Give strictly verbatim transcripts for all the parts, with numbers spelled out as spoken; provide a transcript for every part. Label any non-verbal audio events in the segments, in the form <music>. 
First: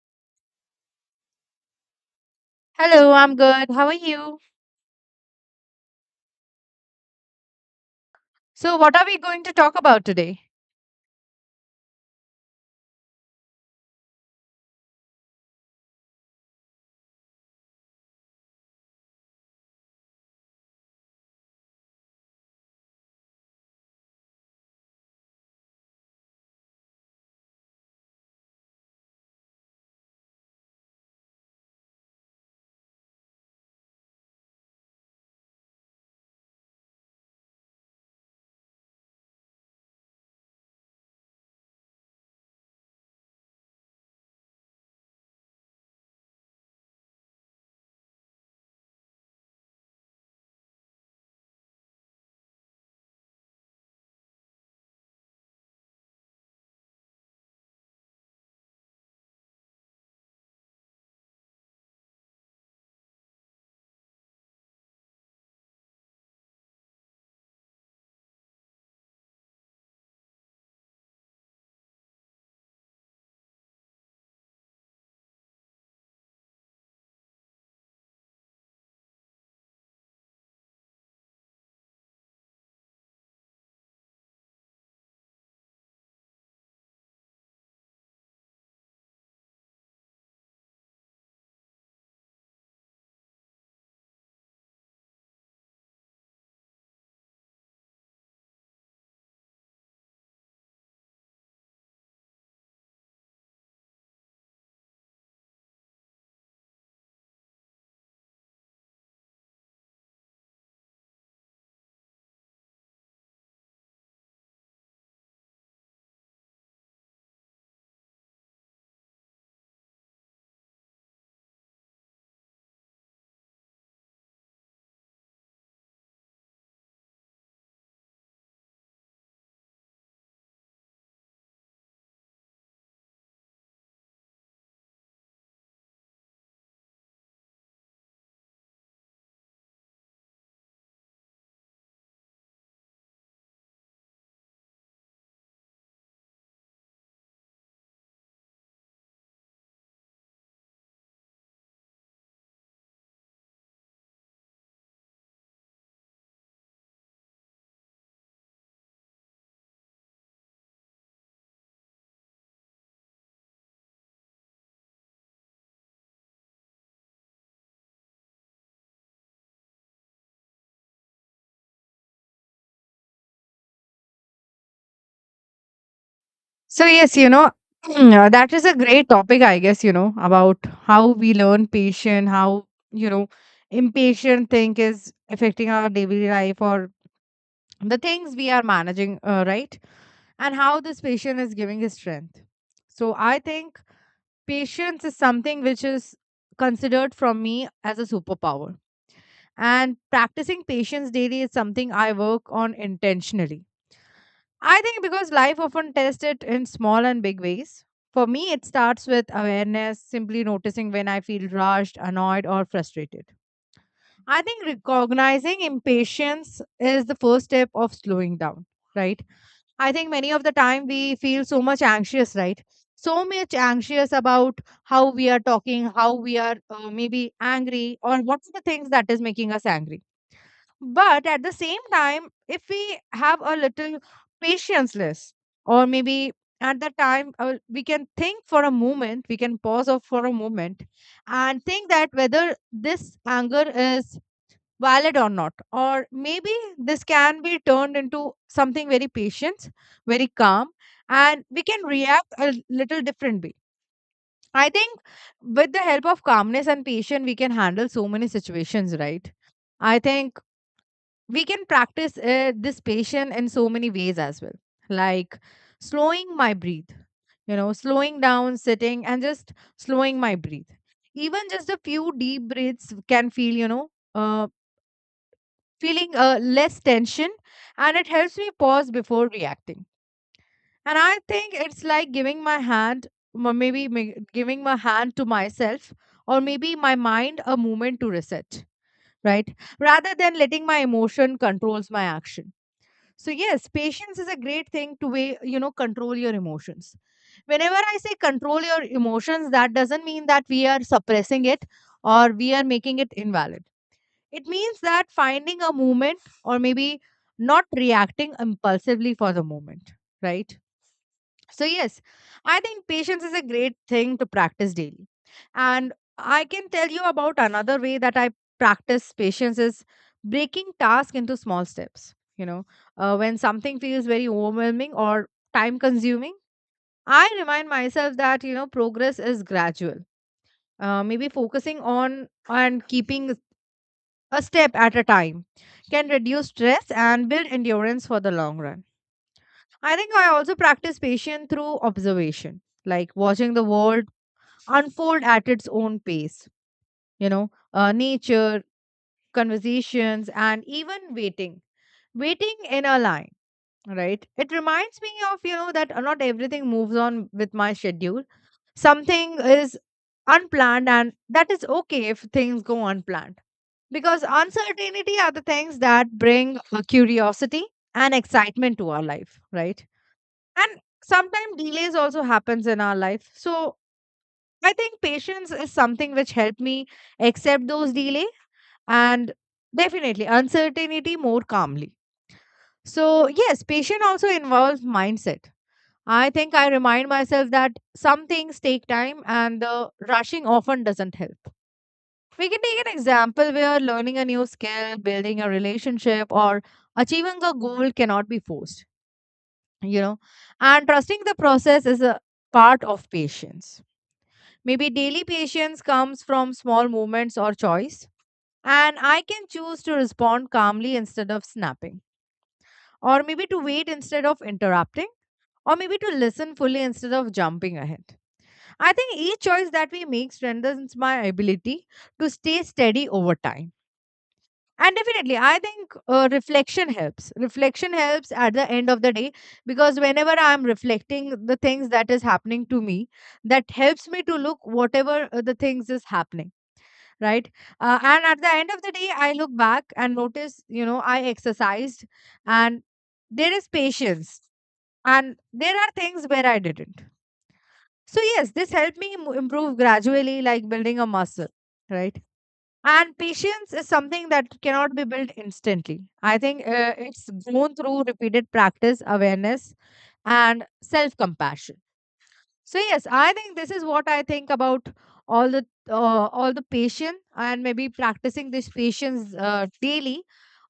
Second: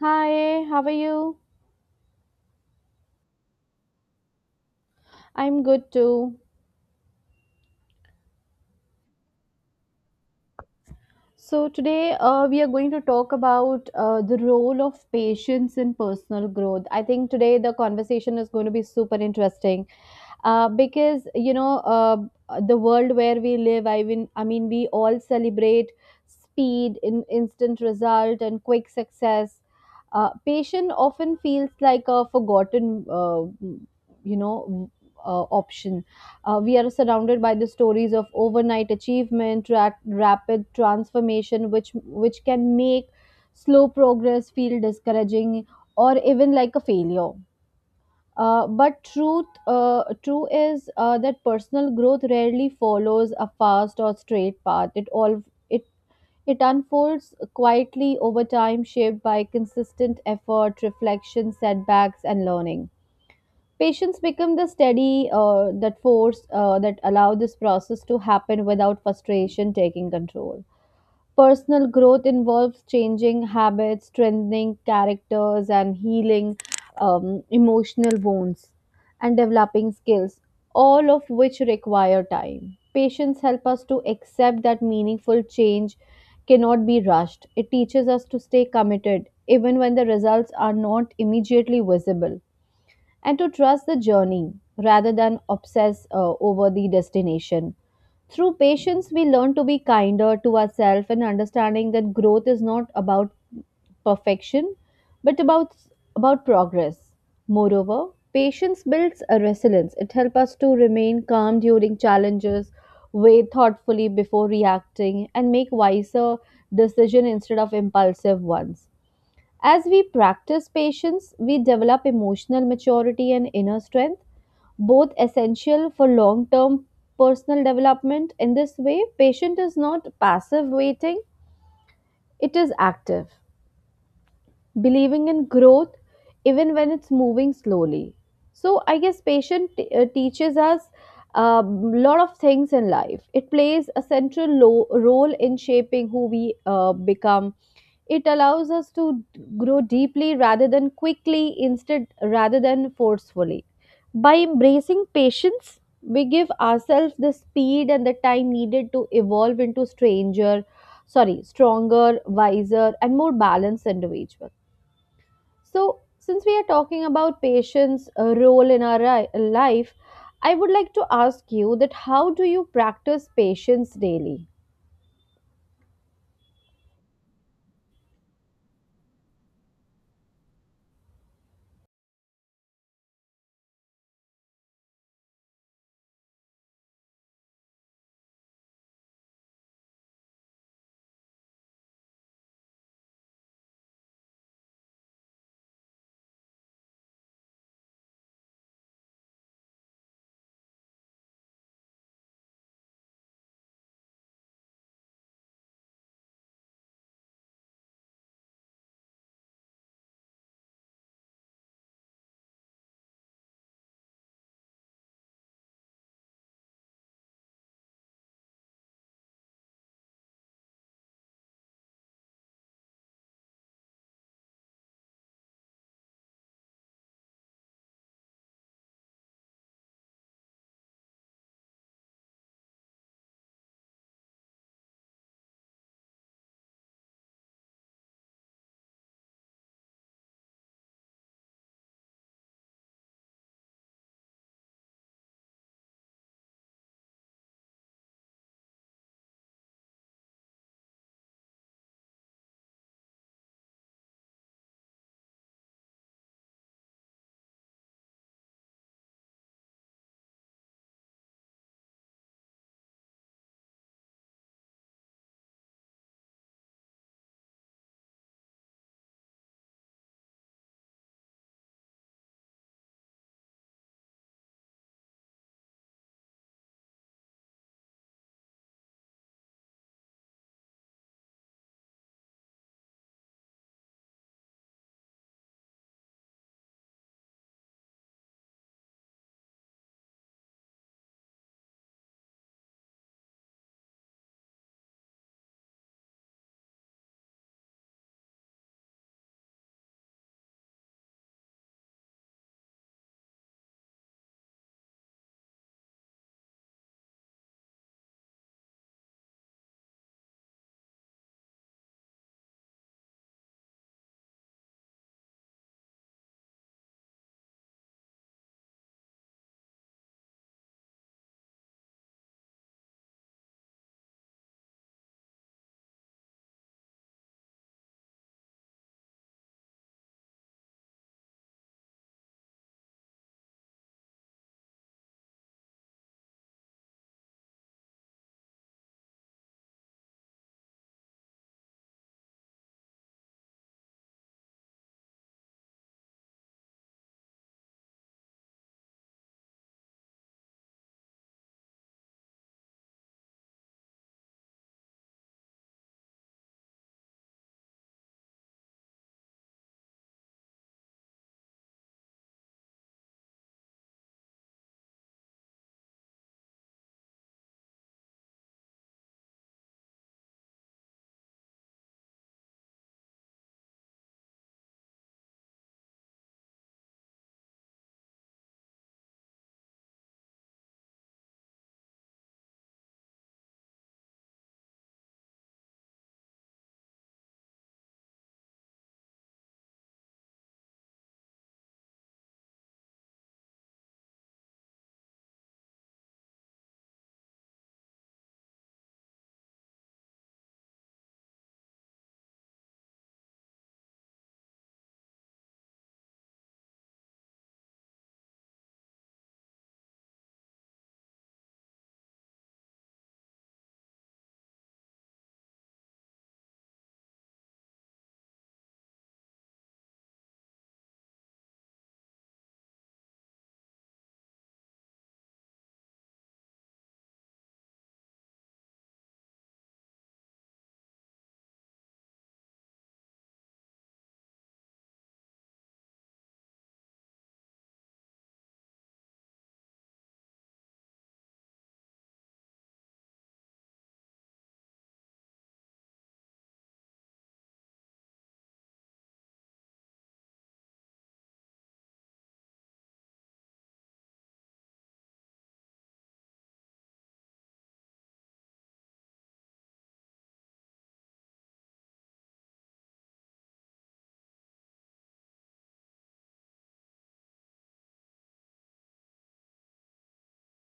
Hi, how are you? Hello, I'm good. How are you? I'm good too. So, what are we going to talk about today? So, today uh, we are going to talk about uh, the role of patience in personal growth. I think today the conversation is going to be super interesting, uh, because you know uh, the world where we live, i mean i mean we all celebrate speed in instant result and quick success. Uh, patient often feels like a forgotten, uh, you know uh, option. Uh, we are surrounded by the stories of overnight achievement, ra- rapid transformation, which which can make slow progress feel discouraging or even like a failure. Uh, but truth, uh, true is uh, that personal growth rarely follows a fast or straight path. It all it it unfolds quietly over time, shaped by consistent effort, reflection, setbacks, and learning. Patience become the steady uh, that force uh, that allow this process to happen without frustration taking control. Personal growth involves changing habits, strengthening characters, and healing um, emotional wounds and developing skills, all of which require time. Patience helps us to accept that meaningful change cannot be rushed. It teaches us to stay committed even when the results are not immediately visible, and to trust the journey rather than obsess uh, over the destination. Through patience, we learn to be kinder to ourselves and understanding that growth is not about perfection, but about about progress. Moreover, patience builds a resilience. It helps us to remain calm during challenges, weigh thoughtfully before reacting, and make wiser decisions instead of impulsive ones. As we practice patience, we develop emotional maturity and inner strength, both essential for long term personal development. In this way, patient is not passive waiting, it is active, believing in growth even when it's moving slowly. So, I guess patient t- uh, teaches us a lot of things in life. It plays a central lo- role in shaping who we uh, become. It allows us to grow deeply rather than quickly, instead rather than forcefully. By embracing patience, we give ourselves the speed and the time needed to evolve into stranger, sorry, stronger, wiser, and more balanced individual. So, since we are talking about patience uh, role in our ri- life, I would like to ask you that how do you practice patience daily? So, yes, you know, <clears throat> uh, that is a great topic, I guess, you know, about how we learn patient, how, you know, impatient thing is affecting our daily life or the things we are managing, uh, right? And how this patient is giving his strength. So, I think patience is something which is considered from me as a superpower. And practicing patience daily is something I work on intentionally, I think, because life often tests it in small and big ways. For me, it starts with awareness, simply noticing when I feel rushed, annoyed, or frustrated. I think recognizing impatience is the first step of slowing down, right? I think many of the time we feel so much anxious, right? So much anxious about how we are talking, how we are, uh, maybe angry, or what's the things that is making us angry, but at the same time, if we have a little patienceless, or maybe at the time uh, we can think for a moment, we can pause off for a moment and think that whether this anger is valid or not, or maybe this can be turned into something very patient, very calm, and we can react a little differently. I think with the help of calmness and patience, we can handle so many situations, right? I think we can practice uh, this patient in so many ways as well, like slowing my breathe, you know, slowing down, sitting and just slowing my breathe. Even just a few deep breaths can feel, you know, uh, feeling uh, less tension, and it helps me pause before reacting. And I think it's like giving my hand, m- maybe ma- giving my hand to myself or maybe my mind a moment to reset, right, rather than letting my emotion controls my action. So yes, patience is a great thing to way, you know, control your emotions. Whenever I say control your emotions, that doesn't mean that we are suppressing it or we are making it invalid. It means that finding a moment or maybe not reacting impulsively for the moment, right? So, yes, I think patience is a great thing to practice daily. And I can tell you about another way that I practice patience is breaking tasks into small steps. You know, uh, when something feels very overwhelming or time consuming, I remind myself that, you know, progress is gradual. Uh, maybe focusing on and keeping a step at a time can reduce stress and build endurance for the long run. I think I also practice patience through observation, like watching the world unfold at its own pace, you know, uh, nature, conversations, and even waiting. Waiting in a line, right? It reminds me of, you know, that not everything moves on with my schedule. Something is unplanned, and that is okay if things go unplanned. Because uncertainty are the things that bring uh, curiosity and excitement to our life, right? And sometimes delays also happens in our life. So I think patience is something which helped me accept those delay and definitely uncertainty more calmly. So yes, patience also involves mindset. I think I remind myself that some things take time and the rushing often doesn't help. We can take an example where learning a new skill, building a relationship, or achieving a goal cannot be forced, you know, and trusting the process is a part of patience. Maybe daily patience comes from small movements or choice, and I can choose to respond calmly instead of snapping, or maybe to wait instead of interrupting, or maybe to listen fully instead of jumping ahead. I think each choice that we make strengthens my ability to stay steady over time. And definitely, I think uh, reflection helps. Reflection helps at the end of the day, because whenever I'm reflecting the things that is happening to me, that helps me to look whatever uh, the things is happening, right? Uh, and at the end of the day, I look back and notice, you know, I exercised and there is patience, and there are things where I didn't. So, yes, this helped me mo- improve gradually, like building a muscle, right? And patience is something that cannot be built instantly. I think uh, it's grown through repeated practice, awareness, and self compassion. So yes, I think this is what I think about all the uh, all the patience, and maybe practicing this patience uh, daily,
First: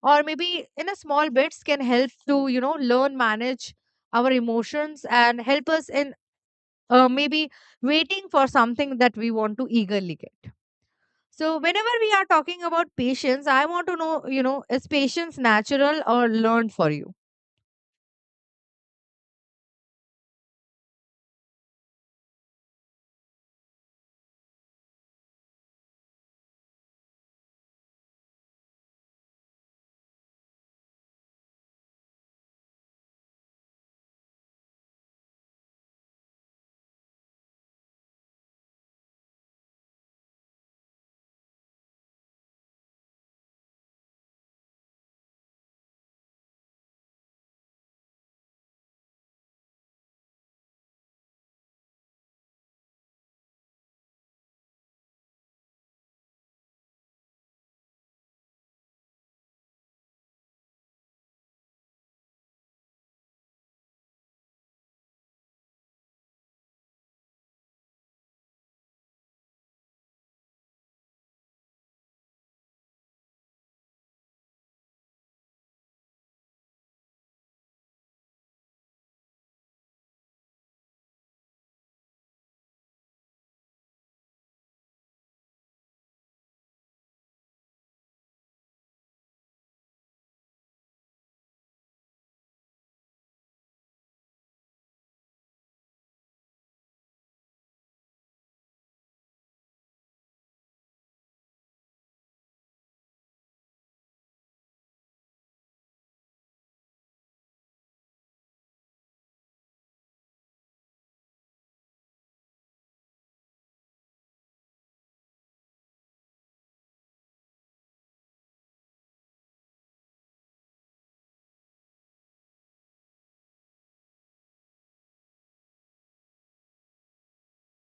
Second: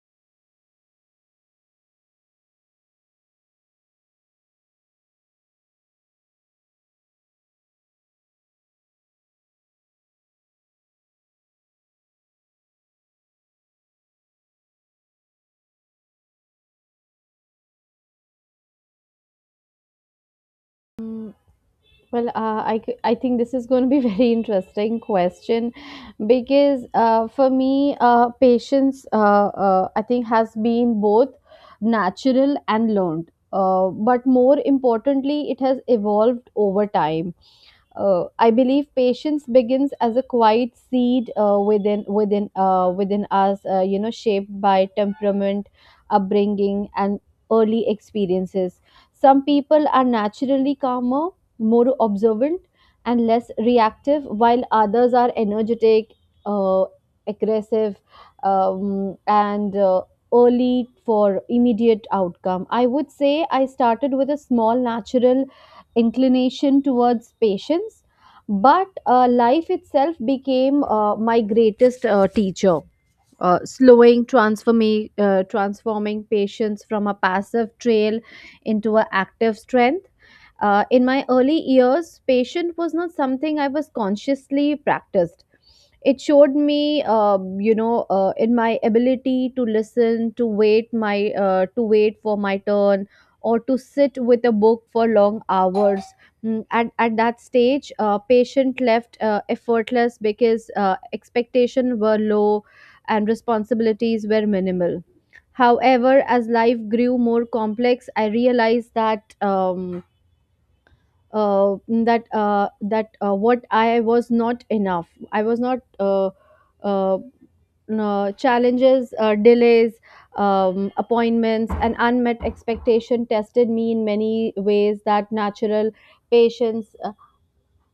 or maybe in a small bits can help to, you know, learn manage our emotions and help us in, uh, maybe waiting for something that we want to eagerly get. So whenever we are talking about patience, I want to know, you know, is patience natural or learned for you? Well, uh, I, c- I think this is going to be <laughs> very interesting question, because uh, for me, uh, patience, uh, uh, I think, has been both natural and learned. Uh, but more importantly, it has evolved over time. Uh, I believe patience begins as a quiet seed uh, within within uh, within us, uh, you know, shaped by temperament, upbringing, and early experiences. Some people are naturally calmer, more observant, and less reactive, while others are energetic, uh, aggressive, um, and uh, early for immediate outcome. I would say I started with a small natural inclination towards patience, but uh, life itself became uh, my greatest uh, teacher, uh, slowing transforming, uh, transforming patience from a passive trail into an active strength. Uh, in my early years, patience was not something I was consciously practiced. It showed me, um, you know, uh, in my ability to listen, to wait my, uh, to wait for my turn, or to sit with a book for long hours. Mm, At, at that stage, uh, patient left uh, effortless, because uh, expectations were low and responsibilities were minimal. However, as life grew more complex, I realized that um, uh, that uh, that uh, what I was not enough. I was not uh, uh, uh, Challenges, uh, delays, um, appointments, and unmet expectation tested me in many ways that natural patience, uh,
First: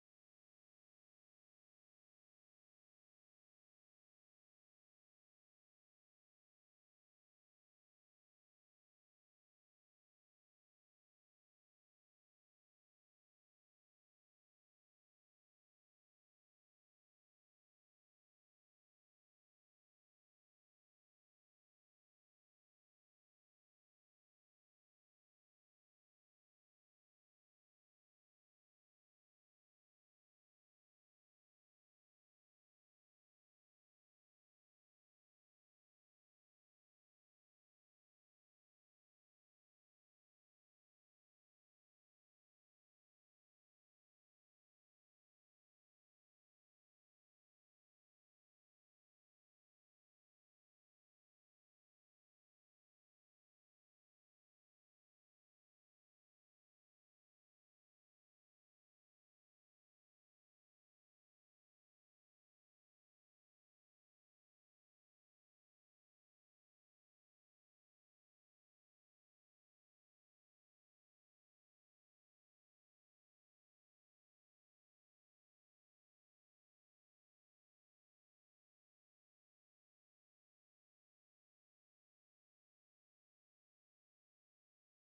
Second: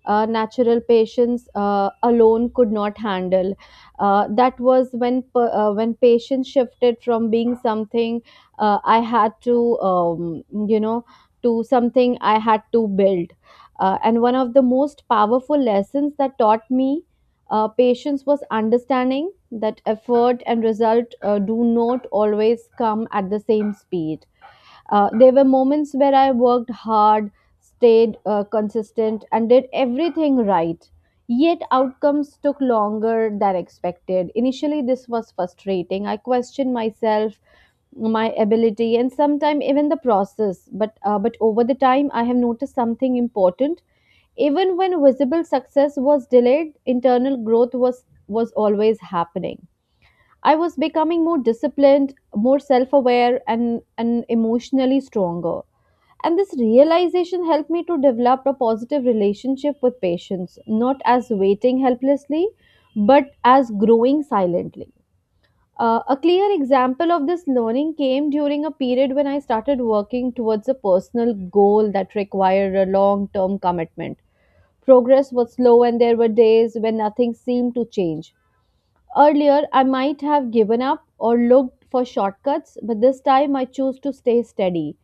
uh, natural patients uh, alone could not handle. Uh, that was when pa- uh, when patients shifted from being something uh, I had to, um, you know to something I had to build. Uh, and one of the most powerful lessons that taught me uh, patience was understanding that effort and result uh, do not always come at the same speed. Uh, there were moments where I worked hard, stayed uh, consistent, and did everything right. Yet outcomes took longer than expected. Initially, this was frustrating. I questioned myself, my ability, and sometimes even the process. But uh, but over the time, I have noticed something important. Even when visible success was delayed, internal growth was was always happening. I was becoming more disciplined, more self aware, and, and emotionally stronger. And this realization helped me to develop a positive relationship with patients, not as waiting helplessly, but as growing silently. Uh, a clear example of this learning came during a period when I started working towards a personal goal that required a long term commitment. Progress was slow, and there were days when nothing seemed to change. Earlier, I might have given up or looked for shortcuts, but this time I chose to stay steady.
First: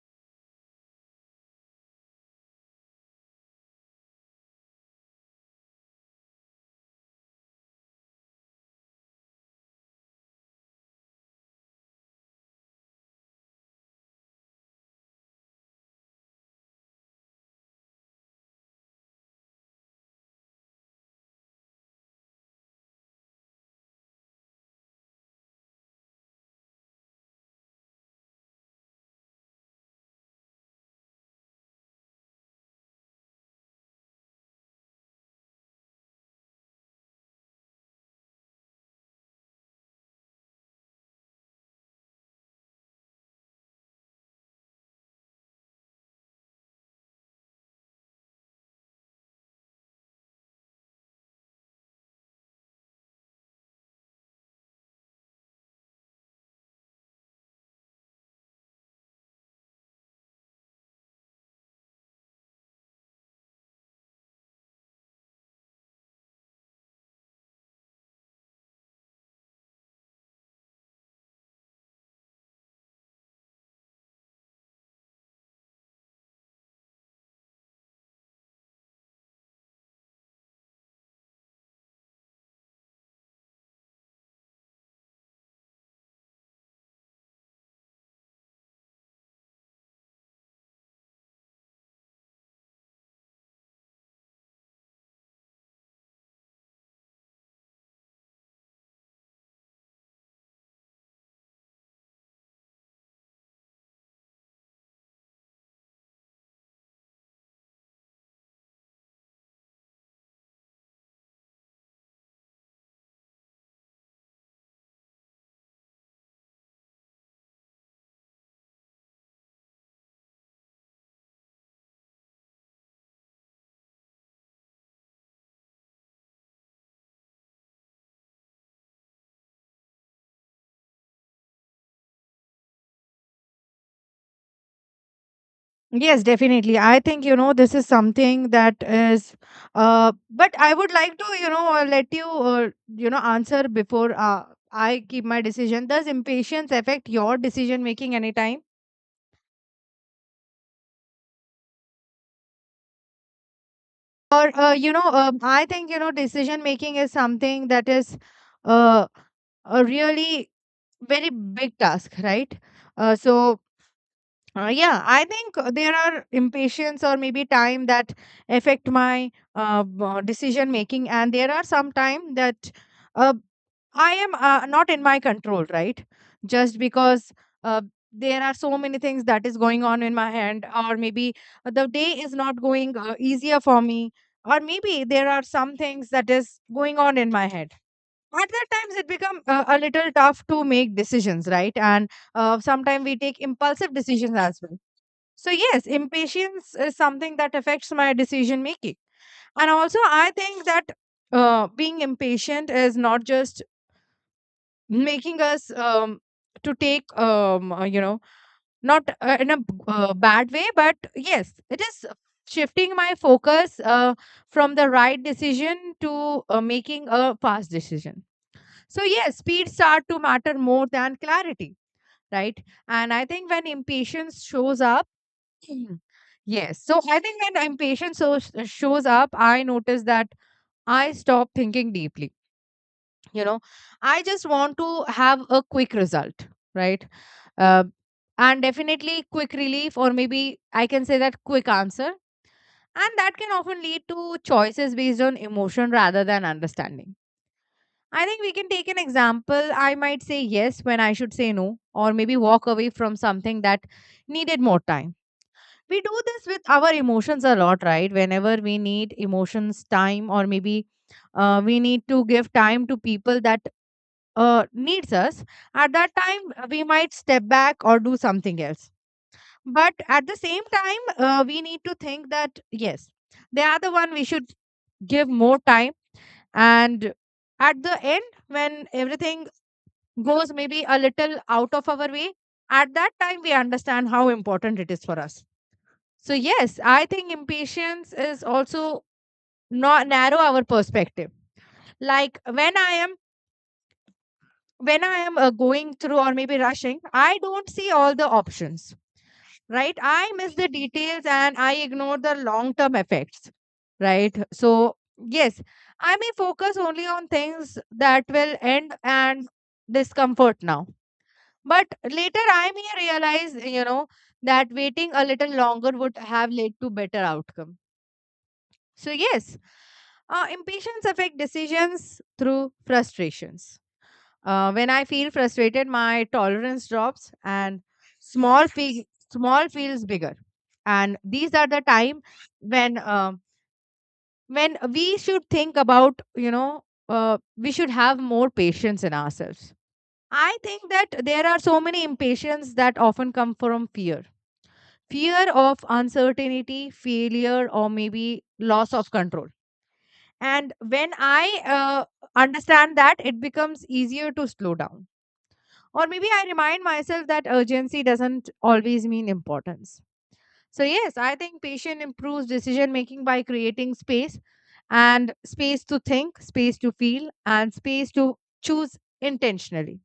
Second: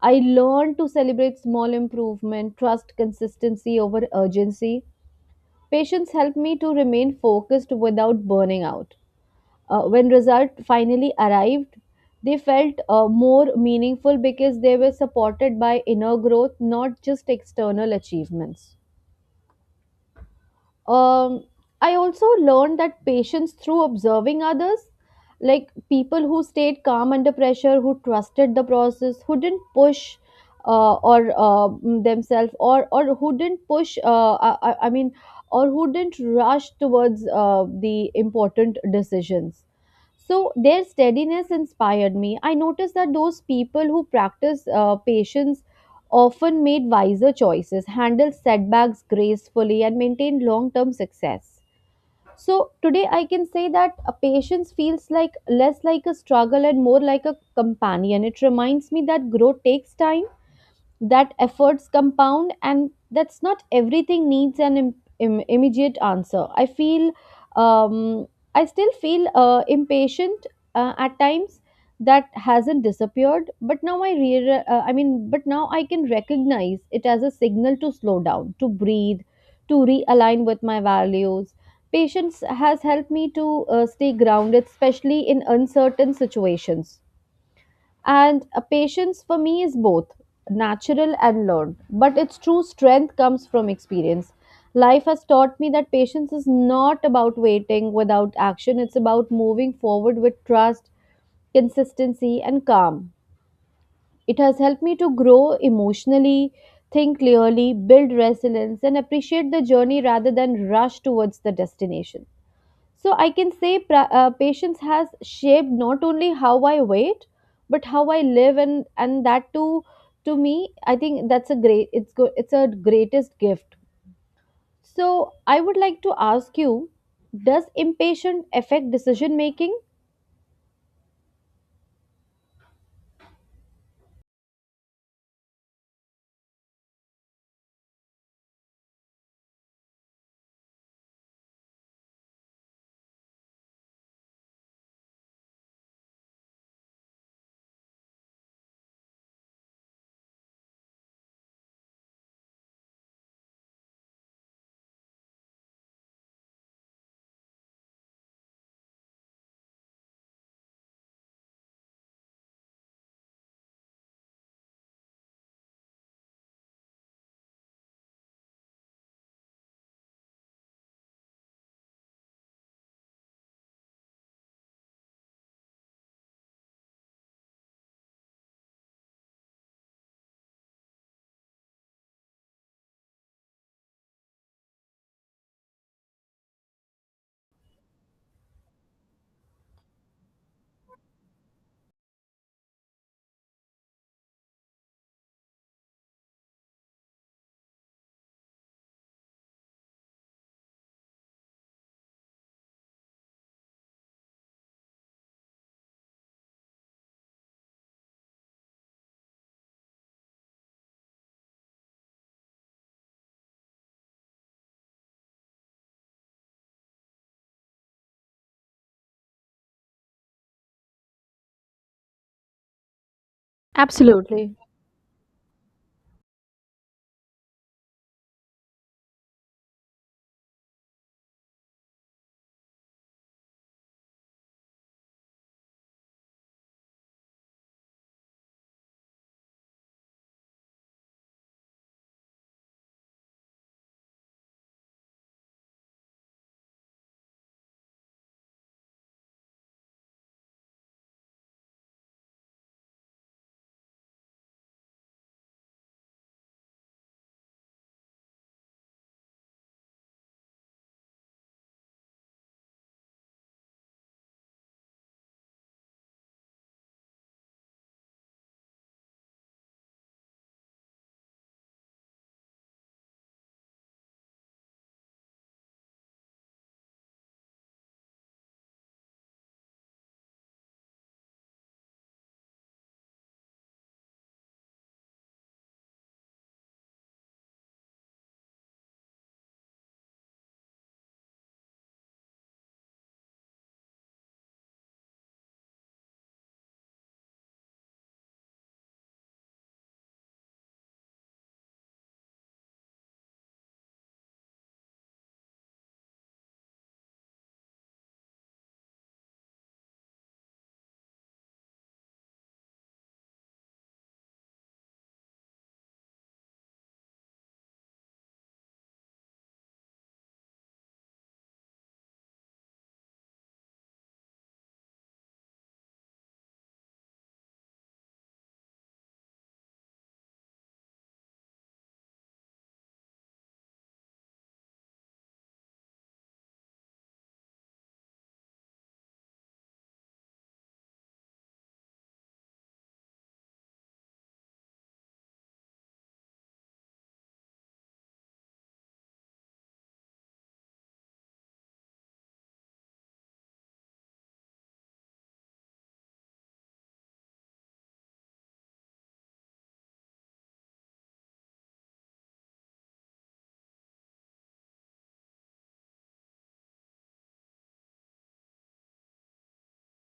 I learned to celebrate small improvement, trust consistency over urgency. Patience helped me to remain focused without burning out. Uh, when results finally arrived, they felt uh, more meaningful because they were supported by inner growth, not just external achievements. um, I also learned that patience through observing others, like people who stayed calm under pressure, who trusted the process, who didn't push uh, or uh, mm, themselves, or or who didn't push. Uh, I, I I mean, or who didn't rush towards uh, the important decisions. So their steadiness inspired me. I noticed that those people who practice uh, patience often made wiser choices, handled setbacks gracefully, and maintained long term success. So, today I can say that a patience feels like less like a struggle and more like a companion. It reminds me that growth takes time, that efforts compound, and that's not everything needs an im- im- immediate answer. I feel, um, I still feel uh, impatient uh, at times. That hasn't disappeared, but now I re- uh, I mean but now I can recognize it as a signal to slow down, to breathe, to realign with my values. Patience has helped me to uh, stay grounded, especially in uncertain situations. And uh, patience for me is both natural and learned, but its true strength comes from experience. Life has taught me that patience is not about waiting without action, it's about moving forward with trust, consistency, and calm. It has helped me to grow emotionally, think clearly, build resilience, and appreciate the journey rather than rush towards the destination. So I can say pra- uh, patience has shaped not only how I wait, but how I live, and and that too, to me, I think that's a great. It's good. It's a greatest gift. So I would like to ask you, does impatience affect decision making? Yes, definitely. I think, you know, this is something that is, uh, but I would like to, you know, uh, let you, uh, you know, answer before uh, I keep my decision. Does impatience affect your decision making anytime? Or, uh, you know, um, I think, you know, decision making is something that is uh, a really very big task, right? Uh, so Uh, yeah, I think uh, there are impatience or maybe time that affect my uh, b- uh, decision making, and there are some time that uh, I am uh, not in my control, right? Just because uh, there are so many things that is going on in my hand, or maybe the day is not going uh, easier for me, or maybe there are some things that is going on in my head. At that times, it become uh, a little tough to make decisions, right? And uh, sometimes we take impulsive decisions as well. So, yes, impatience is something that affects my decision making. And also, I think that uh, being impatient is not just making us um, to take, um, uh, you know, not uh, in a b- uh, bad way, but yes, it is shifting my focus uh, from the right decision to uh, making a fast decision. So, yes, speed start to matter more than clarity, right? And I think when impatience shows up, Mm. Yes. So I think when impatience so shows up, I notice that I stop thinking deeply. You know, I just want to have a quick result, right? Uh, and definitely quick relief, or maybe I can say that quick answer. And that can often lead to choices based on emotion rather than understanding. I think we can take an example. I might say yes when I should say no, or maybe walk away from something that needed more time. We do this with our emotions a lot, right? Whenever we need emotions time, or maybe uh, we need to give time to people that uh, needs us, at that time uh, we might step back or do something else. But at the same time, uh, we need to think that yes, they are the one we should give more time. And at the end, when everything goes maybe a little out of our way, at that time we understand how important it is for us. So, yes, I think impatience is also not narrow our perspective. Like when I am, when I am uh, going through or maybe rushing, I don't see all the options, right? I miss the details and I ignore the long term effects, right? So, yes, I may focus only on things that will end and discomfort now. But later, I may realize, you know, that waiting a little longer would have led to better outcomes. So, yes, uh, impatience affect decisions through frustrations. Uh, when I feel frustrated, my tolerance drops and small fe- small feels bigger. And these are the time when um, when we should think about, you know, uh, we should have more patience in ourselves. I think that there are so many impatience that often come from fear, fear of uncertainty, failure, or maybe loss of control. And when I uh, understand that, it becomes easier to slow down. Or maybe I remind myself that urgency doesn't always mean importance. So, yes, I think patience improves decision making by creating space, and space to think, space to feel, and space to choose intentionally.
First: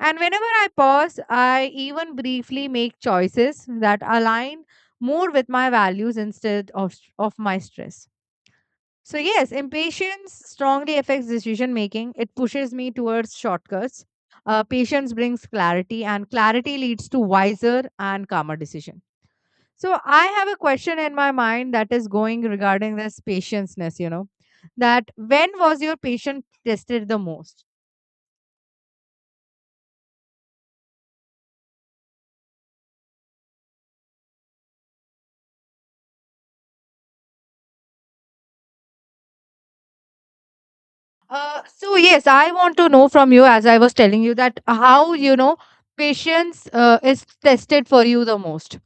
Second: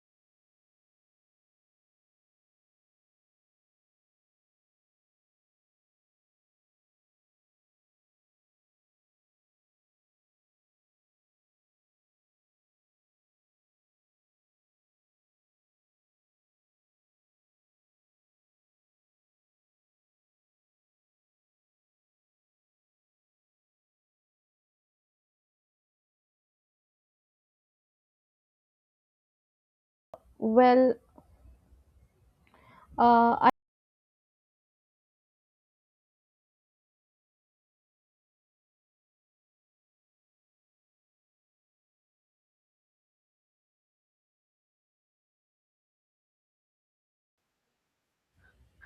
And whenever I pause, I even briefly make choices that align more with my values instead of, of my stress. So, yes, impatience strongly affects decision making. It pushes me towards shortcuts. Uh, patience brings clarity, and clarity leads to wiser and calmer decision. So, I have a question in my mind that is going regarding this patienceness, you know, that when was your patience tested the most? Well, uh, I, Uh, so, yes, I want to know from you, as I was telling you, that how, you know, patience uh, is tested for you the most.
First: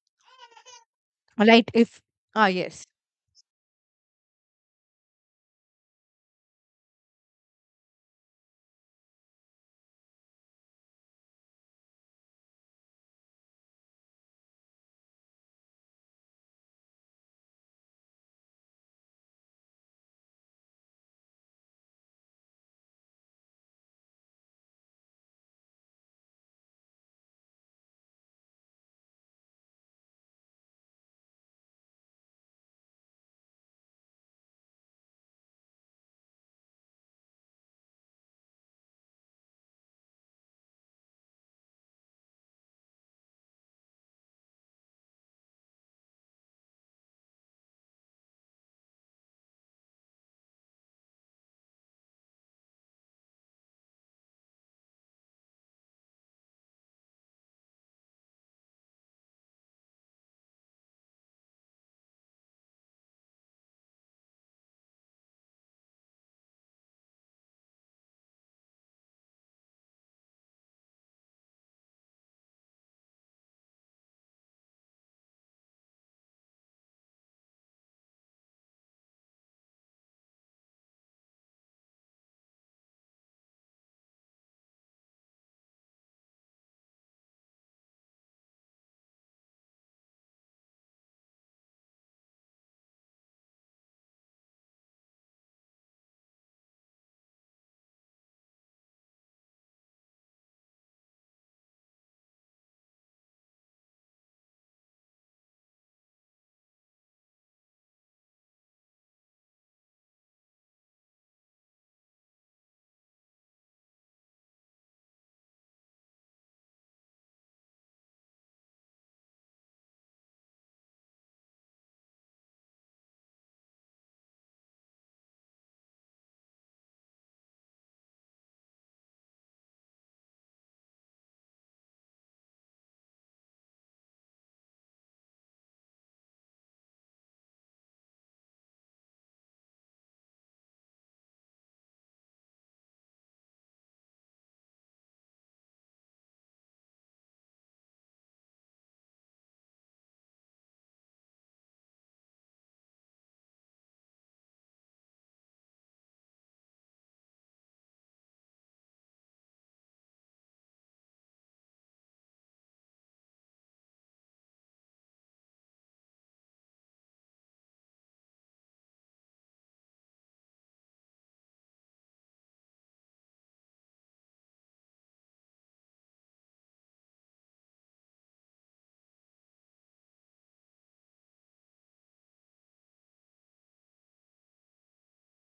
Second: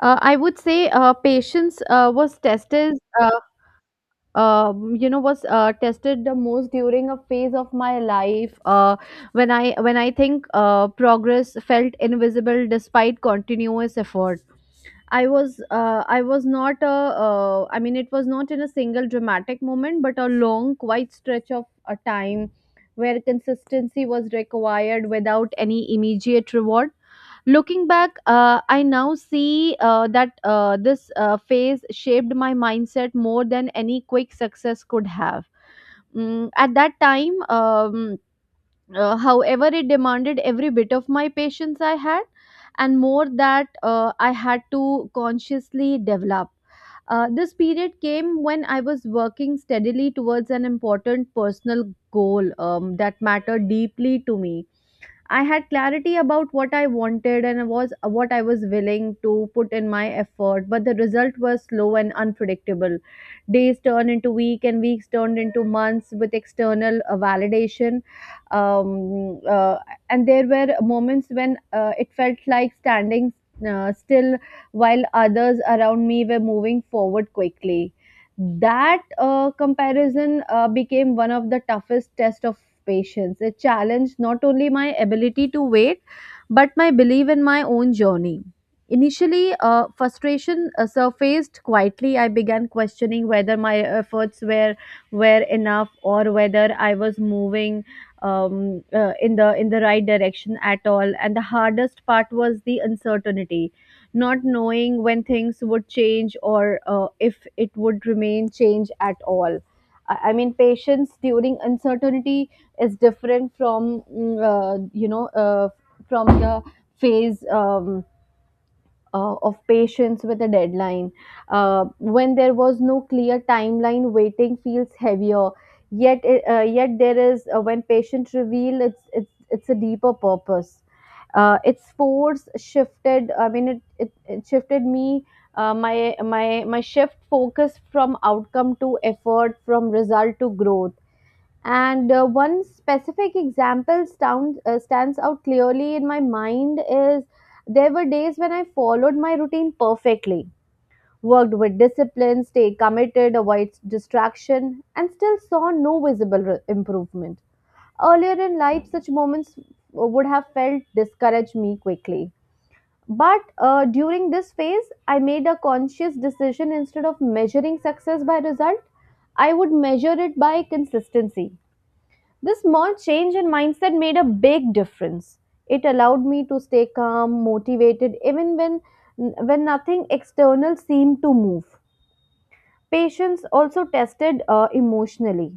uh, I would say uh, Right? patience If, uh, was ah, yes. tested. Uh, um, you know, was uh, tested the most during a phase of my life uh, when i when i think uh, progress felt invisible despite continuous effort. I was uh, I was not a uh, I mean it was not in a single dramatic moment, but a long quiet stretch of a time where consistency was required without any immediate reward. Looking back, uh, I now see uh, that uh, this uh, phase shaped my mindset more than any quick success could have. Mm, at that time, um, uh, however, it demanded every bit of my patience I had, and more that uh, I had to consciously develop. Uh, this period came when I was working steadily towards an important personal goal um, that mattered deeply to me. I had clarity about what I wanted and was what I was willing to put in my effort, but the result was slow and unpredictable. Days turned into week, and weeks turned into months with external uh, validation. Um, uh, and there were moments when uh, it felt like standing uh, still while others around me were moving forward quickly. That uh, comparison uh, became one of the toughest tests of patience. It challenged not only my ability to wait, but my belief in my own journey. Initially, uh, frustration uh, surfaced quietly. I began questioning whether my efforts were were enough, or whether I was moving, um, uh, in the in the right direction at all. And the hardest part was the uncertainty, not knowing when things would change, or uh, if it would remain change at all. I I mean, patience during uncertainty is different from mm, uh, you know uh, from the phase. Um, uh, of patience with a deadline. Uh, when there was no clear timeline, waiting feels heavier. Yet, it, uh, yet there is uh, when patient reveal it's it's it's a deeper purpose. Uh, its force shifted. I mean, it it, it shifted me. Uh, my my my shift focus from outcome to effort, from result to growth, and uh, one specific example sound, uh, stands out clearly in my mind is there were days when I followed my routine perfectly, worked with discipline, stayed committed, avoid distraction, and still saw no visible re- improvement. Earlier in life, such moments would have felt discouraged me quickly. But uh, during this phase, I made a conscious decision: instead of measuring success by result, I would measure it by consistency. This small change in mindset made a big difference. It allowed me to stay calm, motivated, even when when nothing external seemed to move. Patients also tested, uh, emotionally.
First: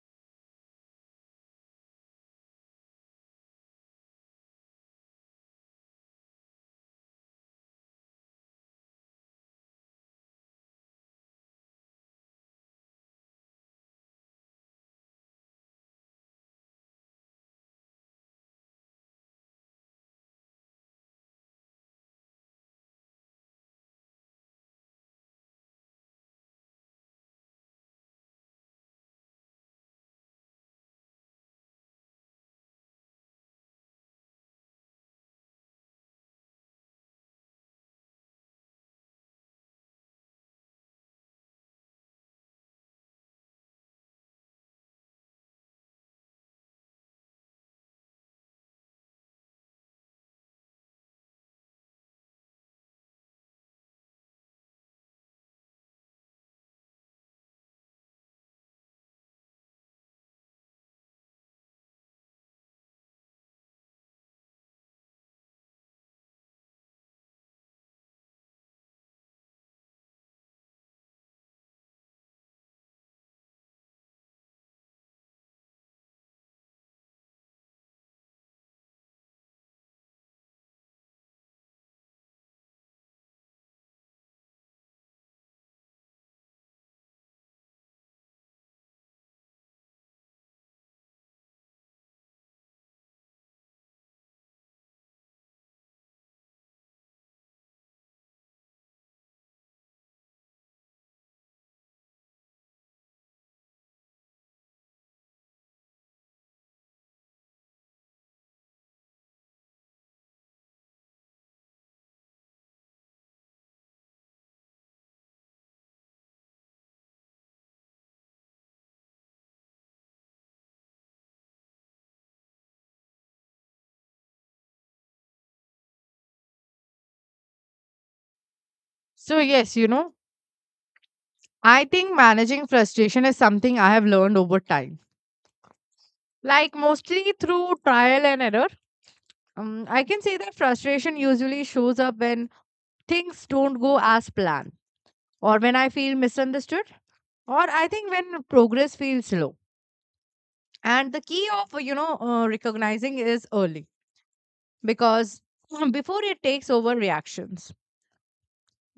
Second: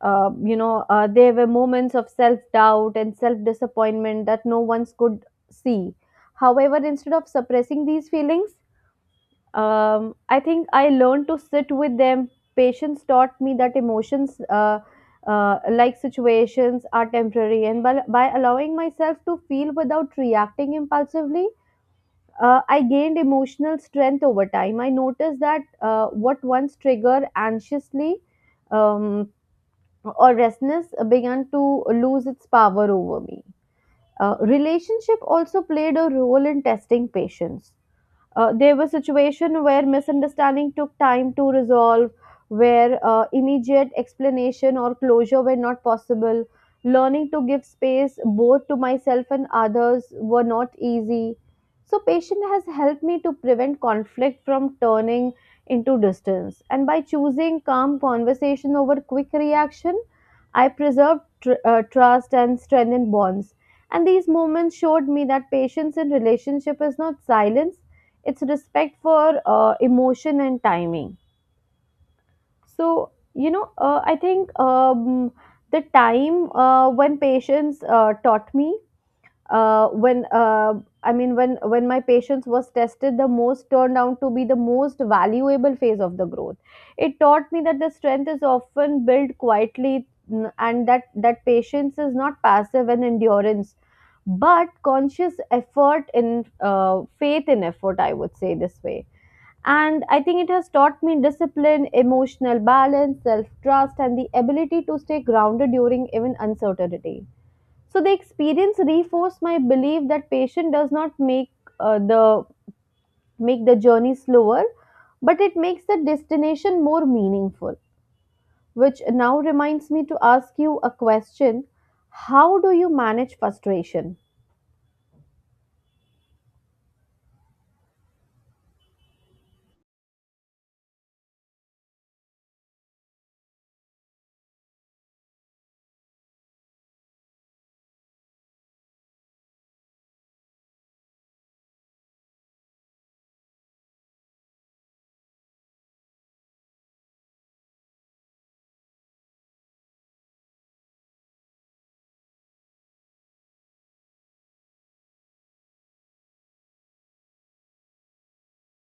Uh, you know, uh, there were moments of self doubt and self disappointment that no one could see. However, instead of suppressing these feelings, um, I think I learned to sit with them. Patience taught me that emotions, uh, uh, like situations, are temporary, and by, by allowing myself to feel without reacting impulsively, uh, I gained emotional strength over time. I noticed that uh, what once triggered anxiously um, or restlessness began to lose its power over me. Uh, relationship also played a role in testing patience. Uh, there were situations where misunderstanding took time to resolve, where uh, immediate explanation or closure were not possible. Learning to give space both to myself and others were not easy. So, patience has helped me to prevent conflict from turning into distance. And by choosing calm conversation over quick reaction, I preserved tr- uh, trust and strengthened bonds. And these moments showed me that patience in relationship is not silence, it's respect for uh, emotion and timing. So, you know uh, I think, um, the time uh, when patients uh, taught me, uh, when uh, I mean when when my patience was tested the most turned out to be the most valuable phase of the growth. It taught me that the strength is often built quietly, n- and that that patience is not passive and endurance but conscious effort in, uh, faith in effort, I would say this way. And I think it has taught me discipline, emotional balance, self trust, and the ability to stay grounded during even uncertainty. So the experience reinforced my belief that patience does not make, uh, the make the journey slower, but it makes the destination more meaningful. Which now reminds me to ask you a question: how do you manage frustration? So, yes, you know, I think managing frustration is something I have learned over time, like mostly through trial and error. Um, I can say that frustration usually shows up when things don't go as planned, or when I feel misunderstood, or I think when progress feels slow. And the key of you know uh, recognizing is early because <clears throat> um, before it takes over reactions.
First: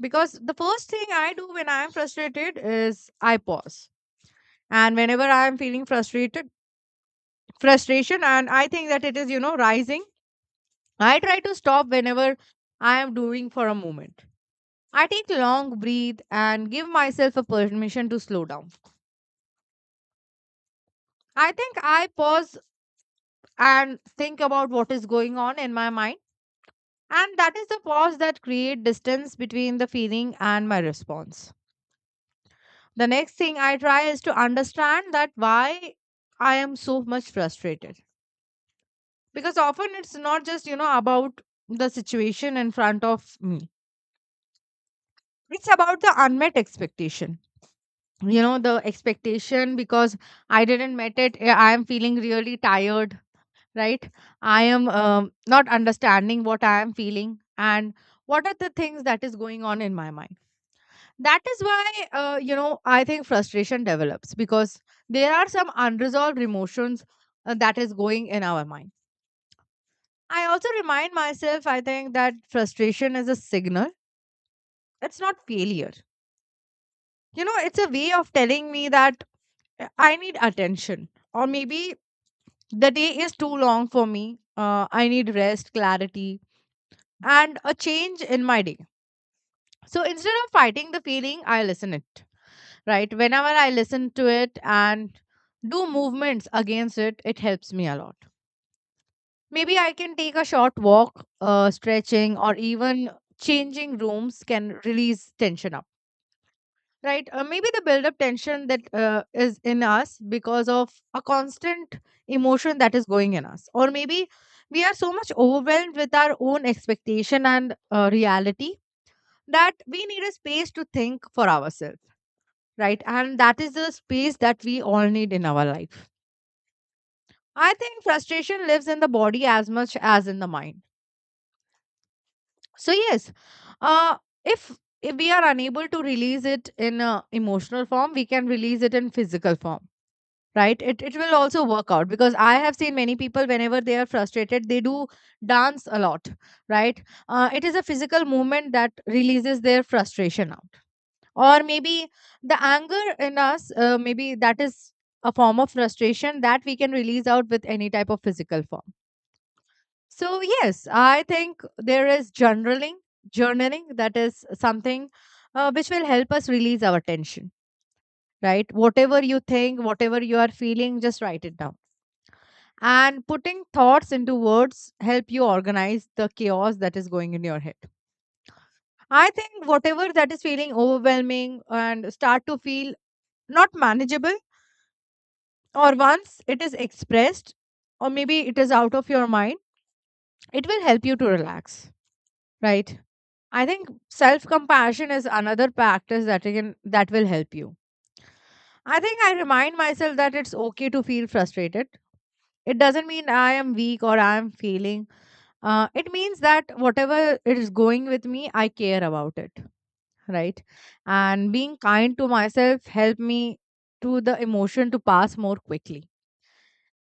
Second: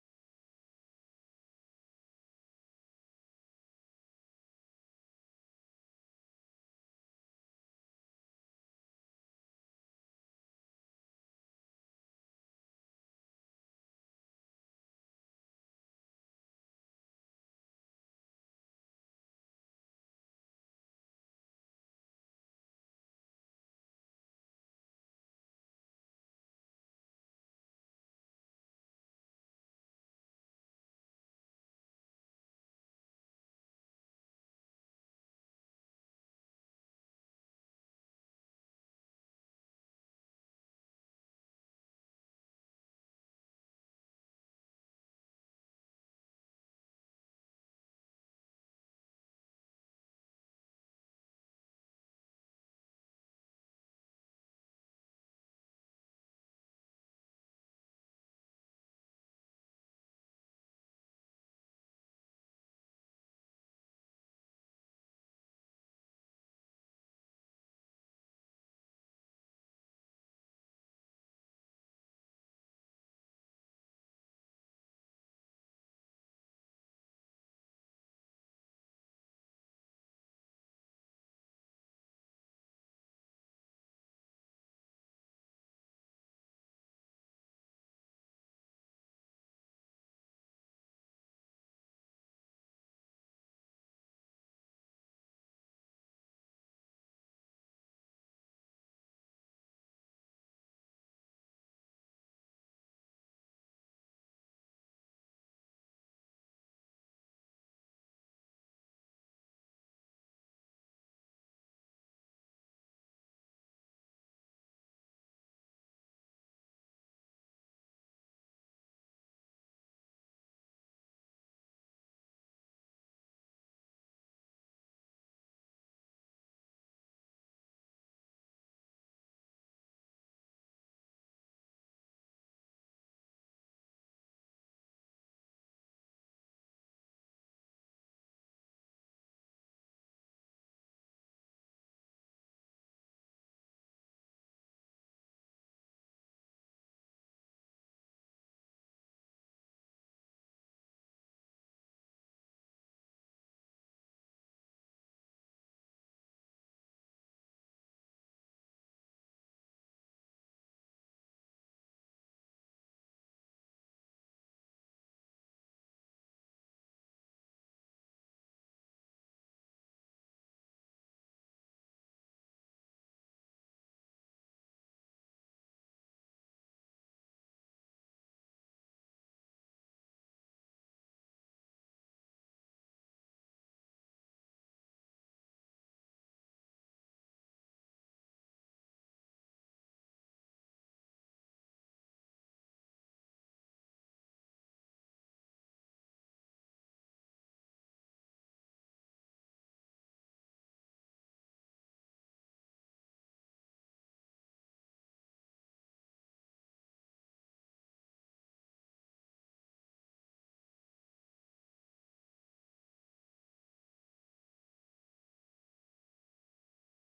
Because the first thing I do when I am frustrated is I pause, and whenever I am feeling frustrated. Frustration and I think that it is you know rising, I try to stop whenever I am doing for a moment. I take long breathe and give myself a permission to slow down. I think I pause and think about what is going on in my mind, and that is the pause that create distance between the feeling and my response. The next thing I try is to understand that why I am so much frustrated, because often it's not just you know about the situation in front of me. It's about the unmet expectation, you know, the expectation because I didn't met it. eh, I am feeling really tired, right. I am um, not understanding what I am feeling and what are the things that is going on in my mind. That is why uh, you know I think frustration develops because there are some unresolved emotions uh, that is going in our mind. I also remind myself, I think, that frustration is a signal. It's not failure. You know, it's a way of telling me that uh, I need attention, or maybe the day is too long for me. Uh, I need rest, clarity, and a change in my day. So instead of fighting the feeling, I listen it. Right, whenever I listen to it and do movements against it, it helps me a lot. Maybe I can take a short walk, uh, stretching, or even changing rooms can release tension out. Right, uh, maybe the build up tension that uh, is in us because of a constant emotion that is going in us, or maybe we are so much overwhelmed with our own expectation and uh, reality, that we need a space to think for ourselves. Right, and that is the space that we all need in our life. I think frustration lives in the body as much as in the mind. So yes, uh if if we are unable to release it in a emotional form we can release it in physical form. Right, it, it will also work out, because I have seen many people whenever they are frustrated they do dance a lot. Right, uh, it is a physical movement that releases their frustration out. Or maybe the anger in us, uh, maybe that is a form of frustration that we can release out with any type of physical form. So yes, I think there is journaling journaling that is something uh, which will help us release our tension. Right, whatever you think, whatever you are feeling, just write it down. And putting thoughts into words help you organize the chaos that is going in your head. I think whatever that is feeling overwhelming and start to feel not manageable, or once it is expressed, or maybe it is out of your mind, it will help you to relax. Right. I think self compassion is another practice that you can that will help you. I think I remind myself that it's okay to feel frustrated. It doesn't mean I am weak or I am failing. Uh, it means that whatever is going with me I care about it. Right. And being kind to myself help me to the emotion to pass more quickly.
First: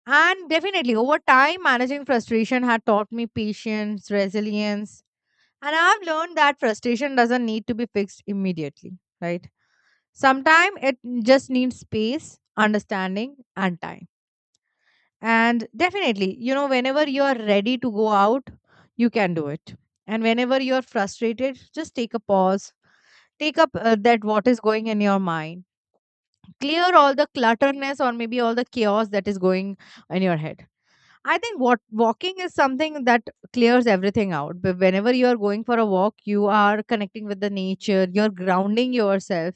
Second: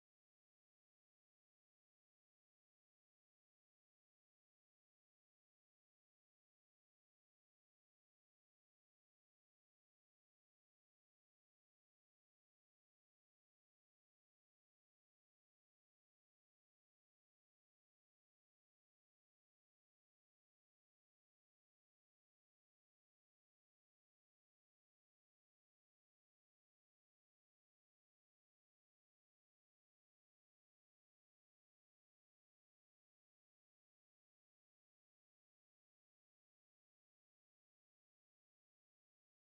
And definitely, over time, managing frustration had taught me patience, resilience, and I've learned that frustration doesn't need to be fixed immediately. Right. Sometimes it just needs space, understanding, and time. And definitely, you know, whenever you are ready to go out, you can do it. And whenever you're frustrated, just take a pause. Take up uh, that what is going in your mind. Clear all the clutterness or maybe all the chaos that is going in your head. I think what walking is something that clears everything out. But whenever you are going for a walk, you are connecting with the nature, you're grounding yourself,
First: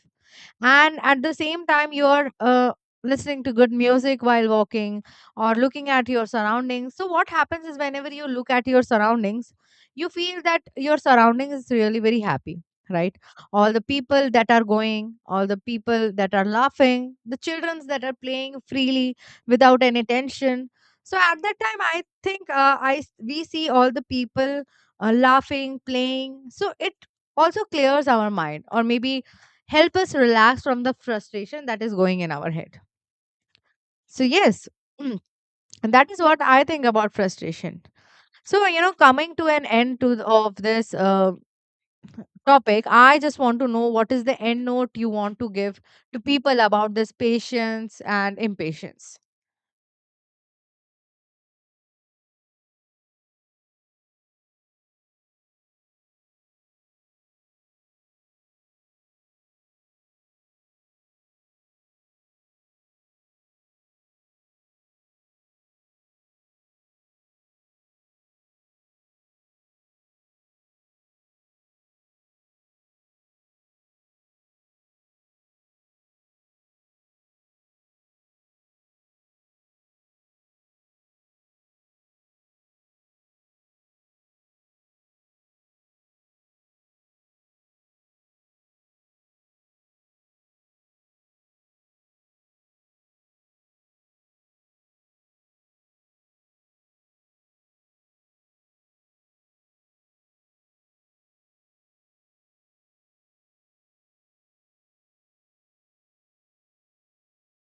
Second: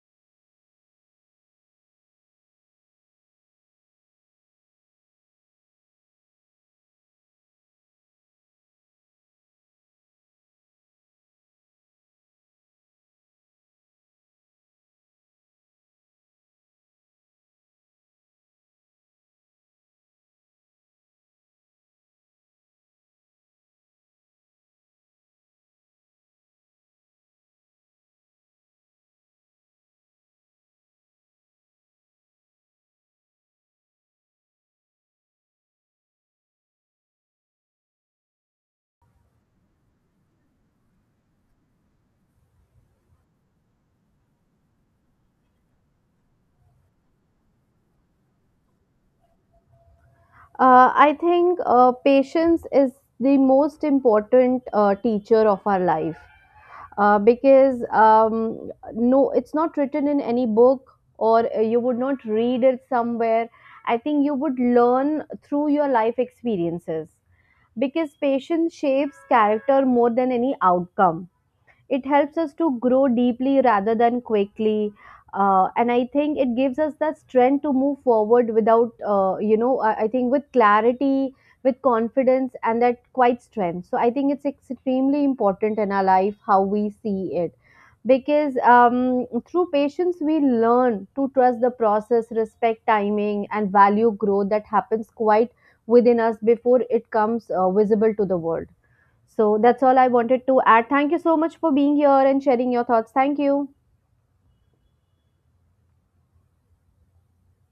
and at the same time you're uh, listening to good music while walking, or looking at your surroundings. So what happens is whenever you look at your surroundings, you feel that your surroundings is really very happy. Right, all the people that are going, all the people that are laughing, the childrens that are playing freely without any tension. So at that time I think uh, i s- we see all the people uh, laughing, playing, so it also clears our mind, or maybe help us relax from the frustration that is going in our head. So, yes, <clears throat> and that is what I think about frustration. So, you know, coming to an end to th- of this uh, topic, I just want to know what is the end note you want to give to people about this patience and impatience. Uh, I think uh, patience is the most important uh, teacher of our life, uh, because um, no, it's not written in any book or uh, you would not read it somewhere. I think you would learn through your life experiences, because patience shapes character more than any outcome. It helps us to grow deeply rather than quickly. Uh, and I think it gives us that strength to move forward without, uh, you know I, I think with clarity, with confidence, and that quite strength. So I think it's extremely important in our life how we see it, because um, through patience we learn to trust the process, respect timing, and value growth that happens quite within us before it comes uh, visible to the world. So that's all I wanted to add. Thank you so much for being here and sharing your thoughts. Thank you.